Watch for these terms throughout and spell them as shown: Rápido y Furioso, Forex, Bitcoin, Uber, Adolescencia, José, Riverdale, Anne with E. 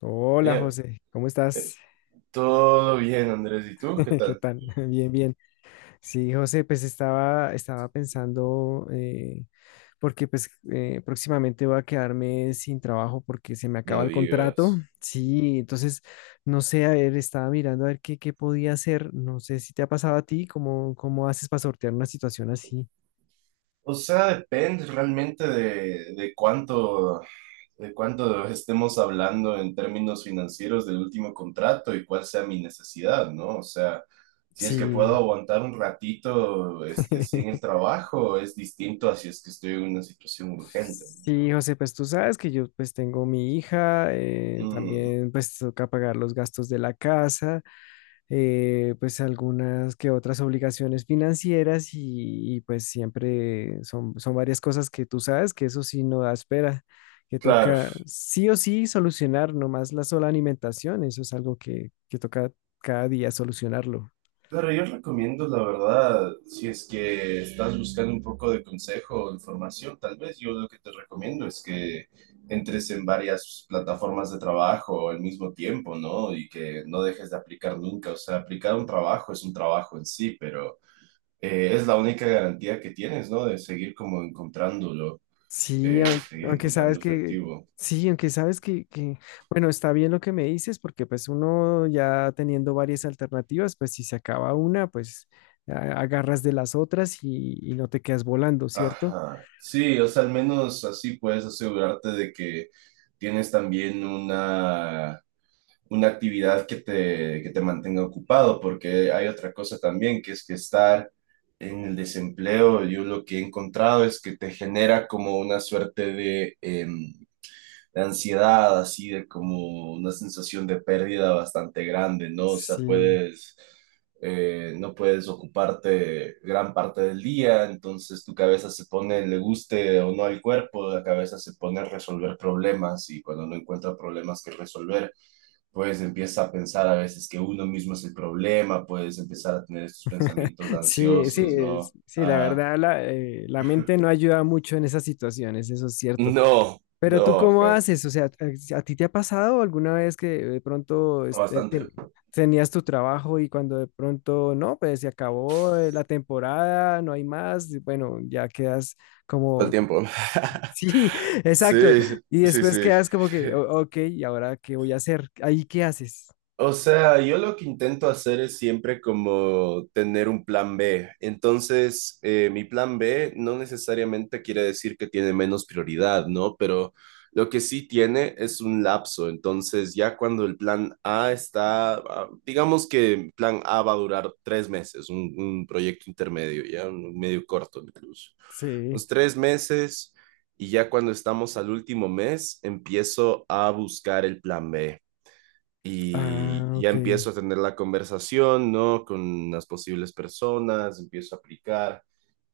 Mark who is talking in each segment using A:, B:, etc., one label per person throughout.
A: Hola
B: Eh,
A: José, ¿cómo estás?
B: Todo bien, Andrés. ¿Y tú? ¿Qué
A: ¿Qué
B: tal?
A: tal? Bien, bien. Sí, José, pues estaba pensando, porque pues próximamente voy a quedarme sin trabajo porque se me acaba
B: No
A: el contrato.
B: digas.
A: Sí, entonces, no sé, a ver, estaba mirando a ver qué podía hacer. No sé si te ha pasado a ti, cómo haces para sortear una situación así.
B: O sea, depende realmente de cuánto estemos hablando en términos financieros del último contrato y cuál sea mi necesidad, ¿no? O sea, si es que puedo
A: Sí.
B: aguantar un ratito, este, sin el trabajo, es distinto a si es que estoy en una situación urgente,
A: Sí,
B: ¿no?
A: José, pues tú sabes que yo pues tengo mi hija,
B: Mm,
A: también pues toca pagar los gastos de la casa, pues algunas que otras obligaciones financieras y pues siempre son, son varias cosas que tú sabes que eso sí no da espera, que
B: claro.
A: toca sí o sí solucionar, no más la sola alimentación, eso es algo que toca cada día solucionarlo.
B: Claro, yo recomiendo, la verdad, si es que estás buscando un poco de consejo o información, tal vez yo lo que te recomiendo es que entres en varias plataformas de trabajo al mismo tiempo, ¿no? Y que no dejes de aplicar nunca. O sea, aplicar un trabajo es un trabajo en sí, pero es la única garantía que tienes, ¿no? De seguir como encontrándolo,
A: Sí,
B: eh, seguir
A: aunque, sabes
B: encontrando
A: que,
B: efectivo.
A: sí, aunque sabes que, bueno, está bien lo que me dices, porque pues uno ya teniendo varias alternativas, pues si se acaba una, pues agarras de las otras y no te quedas volando, ¿cierto?
B: Ajá. Sí, o sea, al menos así puedes asegurarte de que tienes también una actividad que te mantenga ocupado, porque hay otra cosa también, que es que estar en el desempleo, yo lo que he encontrado es que te genera como una suerte de... em, de ansiedad, así de como una sensación de pérdida bastante grande, ¿no? O sea,
A: Sí,
B: no puedes ocuparte gran parte del día, entonces tu cabeza se pone, le guste o no al cuerpo, la cabeza se pone a resolver problemas y cuando no encuentra problemas que resolver, pues empieza a pensar a veces que uno mismo es el problema, puedes empezar a tener estos pensamientos
A: sí, sí,
B: ansiosos, ¿no?
A: sí, la
B: Ajá.
A: verdad, la mente no ayuda mucho en esas situaciones, eso es cierto.
B: No,
A: Pero tú
B: no,
A: cómo
B: ajá.
A: haces, o sea, a ti te ha pasado alguna vez que de pronto este,
B: Bastante.
A: tenías tu trabajo y cuando de pronto, no, pues se acabó la temporada, no hay más, y bueno, ya quedas
B: Todo el
A: como,
B: tiempo.
A: sí, exacto,
B: Sí,
A: y
B: sí,
A: después
B: sí.
A: quedas como que, ok, ¿y ahora qué voy a hacer? ¿Ahí qué haces?
B: O sea, yo lo que intento hacer es siempre como tener un plan B. Entonces, mi plan B no necesariamente quiere decir que tiene menos prioridad, ¿no? Pero lo que sí tiene es un lapso. Entonces, ya cuando el plan A está, ah, digamos que el plan A va a durar tres meses, un proyecto intermedio, ya un medio corto incluso.
A: Sí.
B: Los tres meses y ya cuando estamos al último mes, empiezo a buscar el plan B
A: Ah,
B: y ya
A: ok.
B: empiezo a tener la conversación, ¿no? Con las posibles personas, empiezo a aplicar.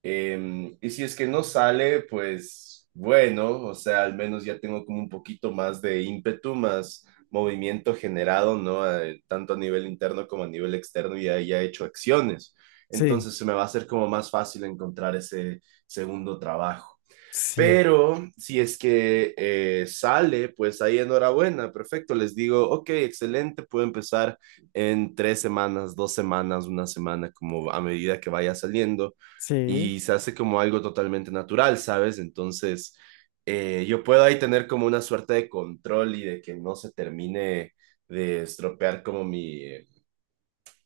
B: Y si es que no sale, pues bueno, o sea, al menos ya tengo como un poquito más de ímpetu, más movimiento generado, ¿no? Tanto a nivel interno como a nivel externo, y ya he hecho acciones.
A: Sí,
B: Entonces se me va a hacer como más fácil encontrar ese segundo trabajo.
A: sí,
B: Pero si es que sale, pues ahí enhorabuena, perfecto. Les digo, ok, excelente, puedo empezar en tres semanas, dos semanas, una semana, como a medida que vaya saliendo.
A: sí.
B: Y se hace como algo totalmente natural, ¿sabes? Entonces, yo puedo ahí tener como una suerte de control y de que no se termine de estropear como mi,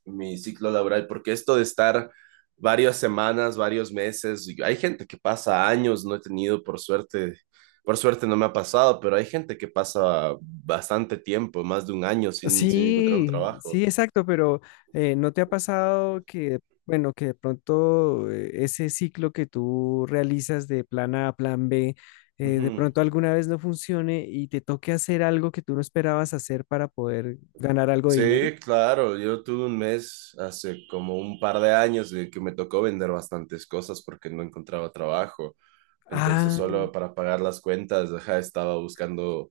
B: mi ciclo laboral, porque esto de estar varias semanas, varios meses, hay gente que pasa años, no he tenido por suerte no me ha pasado, pero hay gente que pasa bastante tiempo, más de un año sin encontrar un
A: Sí,
B: trabajo.
A: sí, exacto, pero ¿no te ha pasado que, bueno, que de pronto ese ciclo que tú realizas de plan A a plan B, de
B: Ujú.
A: pronto alguna vez no funcione y te toque hacer algo que tú no esperabas hacer para poder ganar algo de dinero?
B: Sí, claro, yo tuve un mes hace como un par de años de que me tocó vender bastantes cosas porque no encontraba trabajo. Entonces,
A: Ah,
B: solo para pagar las cuentas, ajá, estaba buscando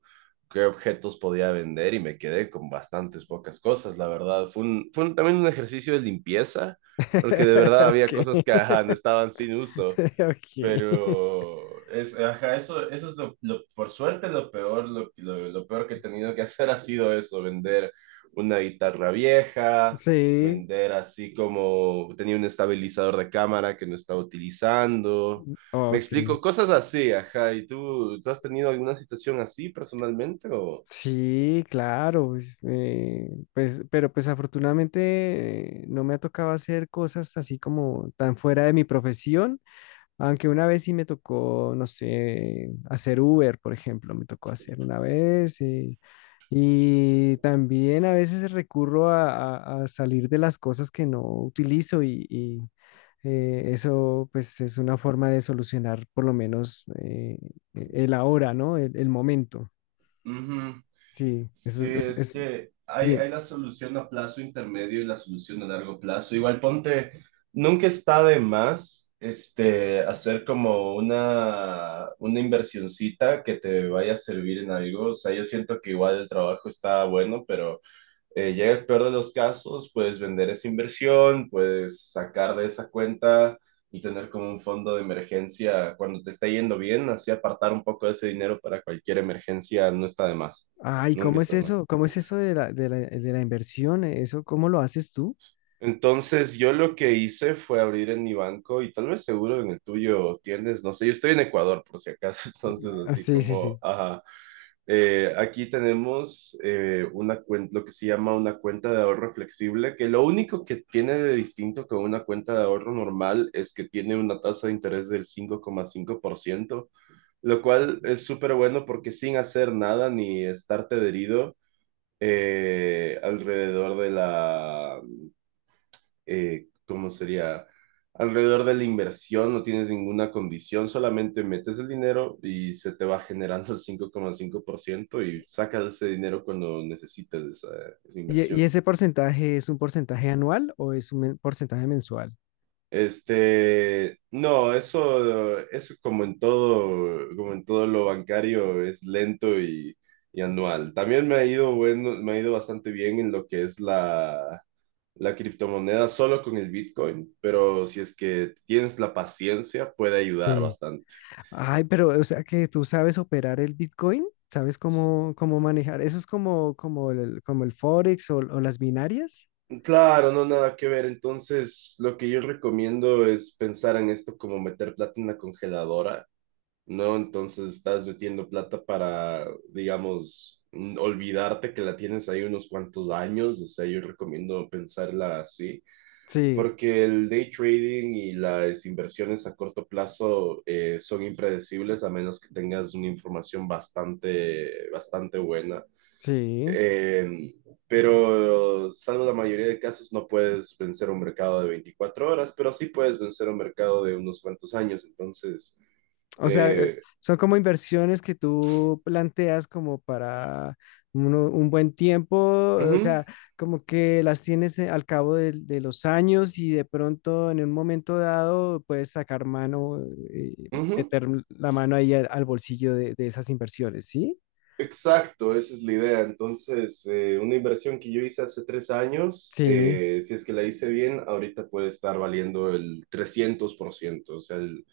B: qué objetos podía vender y me quedé con bastantes pocas cosas, la verdad. También un ejercicio de limpieza, porque de verdad
A: ok,
B: había cosas que, ajá, no estaban sin uso.
A: ok,
B: Pero es, ajá, eso es lo- por suerte lo peor que he tenido que hacer ha sido eso, vender una guitarra vieja,
A: sí,
B: vender así como tenía un estabilizador de cámara que no estaba utilizando. Me
A: ok.
B: explico, cosas así, ajá. ¿Y tú has tenido alguna situación así personalmente o...?
A: Sí, claro, pues, pues, pero pues afortunadamente no me ha tocado hacer cosas así como tan fuera de mi profesión, aunque una vez sí me tocó, no sé, hacer Uber, por ejemplo, me tocó hacer una vez y también a veces recurro a, a salir de las cosas que no utilizo y, eso pues es una forma de solucionar por lo menos el ahora, ¿no? El momento.
B: Ujú.
A: Sí,
B: Sí,
A: eso
B: es
A: es,
B: que
A: dime,
B: hay la solución a plazo intermedio y la solución a largo plazo. Igual ponte, nunca está de más este, hacer como una inversioncita que te vaya a servir en algo. O sea, yo siento que igual el trabajo está bueno, pero llega el peor de los casos, puedes vender esa inversión, puedes sacar de esa cuenta y tener como un fondo de emergencia cuando te está yendo bien, así apartar un poco de ese dinero para cualquier emergencia no está de más,
A: ay,
B: nunca
A: ¿cómo es
B: está de más.
A: eso? ¿Cómo es eso de la inversión? ¿Eso cómo lo haces tú?
B: Entonces yo lo que hice fue abrir en mi banco y tal vez seguro en el tuyo tienes, no sé, yo estoy en Ecuador por si acaso, entonces
A: Ah,
B: así
A: sí, sí,
B: como,
A: sí.
B: ajá, aquí tenemos una cuenta lo que se llama una cuenta de ahorro flexible, que lo único que tiene de distinto con una cuenta de ahorro normal es que tiene una tasa de interés del 5,5%, lo cual es súper bueno porque sin hacer nada ni estar adherido alrededor de la ¿cómo sería? Alrededor de la inversión no tienes ninguna condición, solamente metes el dinero y se te va generando el cinco coma cinco por ciento y sacas ese dinero cuando necesites esa
A: Y
B: inversión.
A: ese porcentaje es un porcentaje anual o es un porcentaje mensual?
B: Este, no, eso como en todo lo bancario es lento y anual. También me ha ido bueno, me ha ido bastante bien en lo que es la criptomoneda solo con el Bitcoin, pero si es que tienes la paciencia, puede ayudar
A: Sí.
B: bastante.
A: Ay, pero, o sea, que tú sabes operar el Bitcoin, ¿sabes
B: S-
A: cómo, cómo manejar? ¿Eso es como, como el Forex o las binarias?
B: Claro, no nada que ver. Entonces, lo que yo recomiendo es pensar en esto como meter plata en la congeladora, ¿no? Entonces, estás metiendo plata para, digamos, olvidarte que la tienes ahí unos cuantos años. O sea, yo recomiendo pensarla así.
A: Sí,
B: Porque el day trading y las inversiones a corto plazo son impredecibles a menos que tengas una información bastante buena.
A: sí.
B: Eh, pero salvo la mayoría de casos no puedes vencer un mercado de 24 horas, pero sí puedes vencer un mercado de unos cuantos años. Entonces,
A: O sea,
B: eh,
A: son como inversiones que tú planteas como para un buen tiempo, o
B: ujú,
A: sea, como que las tienes al cabo de los años y de pronto en un momento dado puedes sacar mano, eh,
B: ujú.
A: meter la mano ahí al, al bolsillo de esas inversiones, ¿sí?
B: Exacto, esa es la idea. Entonces, una inversión que yo hice hace 3 años,
A: Sí.
B: si es que la hice bien, ahorita puede estar valiendo el 300%,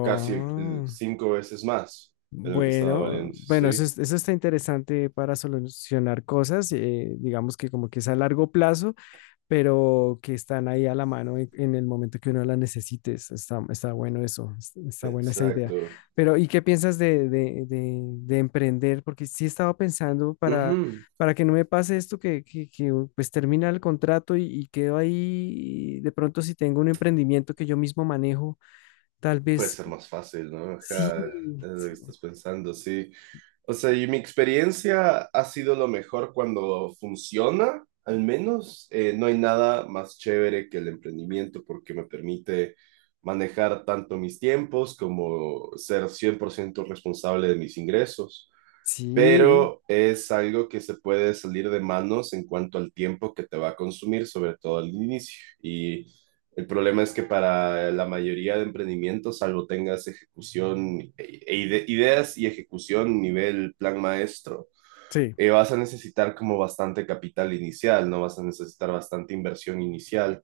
B: casi el cinco veces más de lo que estaba
A: Bueno,
B: valiendo.
A: bueno, eso,
B: Sí,
A: eso está interesante para solucionar cosas, digamos que como que es a largo plazo pero que están ahí a la mano en el momento que uno la necesites. Está, está bueno eso, está buena esa idea.
B: exacto.
A: Pero, ¿y qué piensas de, de emprender? Porque sí estaba pensando
B: Ujú.
A: para que no me pase esto, que, pues termina el contrato y quedo ahí. De pronto, si tengo un emprendimiento que yo mismo manejo, tal
B: Puede
A: vez
B: ser más fácil, ¿no?
A: sí,
B: Ajá, es lo que
A: sí,
B: estás pensando, sí. O sea, y mi experiencia ha sido lo mejor cuando funciona, al menos. No hay nada más chévere que el emprendimiento porque me permite manejar tanto mis tiempos como ser 100% responsable de mis ingresos,
A: sí,
B: pero es algo que se puede salir de manos en cuanto al tiempo que te va a consumir, sobre todo al inicio. Y el problema es que para la mayoría de emprendimientos, salvo tengas ejecución, ideas y ejecución nivel plan maestro,
A: sí,
B: vas a necesitar como bastante capital inicial, no vas a necesitar bastante inversión inicial.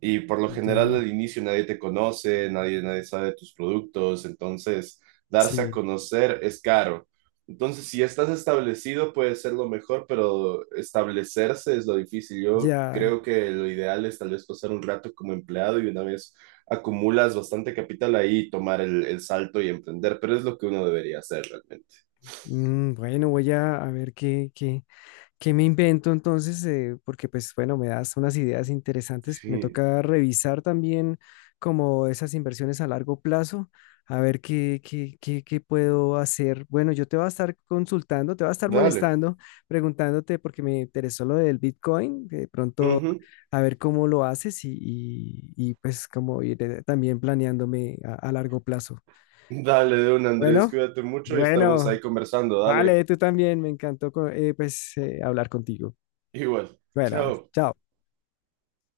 B: Y por lo general
A: ya,
B: al inicio nadie te conoce, nadie sabe de tus productos, entonces darse a
A: sí,
B: conocer es caro. Entonces, si ya estás establecido, puede ser lo mejor, pero establecerse es lo difícil. Yo
A: ya.
B: creo que lo ideal es tal vez pasar un rato como empleado y una vez acumulas bastante capital ahí, tomar el salto y emprender, pero es lo que uno debería hacer realmente.
A: Mm, bueno, voy a ver qué, qué ¿Qué me invento entonces? Porque pues bueno, me das unas ideas interesantes. Me
B: Sí,
A: toca revisar también como esas inversiones a largo plazo, a ver qué, qué, qué, qué puedo hacer. Bueno, yo te voy a estar consultando, te voy a estar
B: dale.
A: molestando, preguntándote porque me interesó lo del Bitcoin, que de pronto
B: Ujú.
A: a ver cómo lo haces y, y, pues como ir también planeándome a largo plazo.
B: Dale, de un Andrés,
A: Bueno,
B: cuídate mucho y estamos ahí
A: bueno,
B: conversando. Dale,
A: vale, tú también, me encantó pues hablar contigo.
B: igual.
A: Buenas,
B: Chao.
A: chao.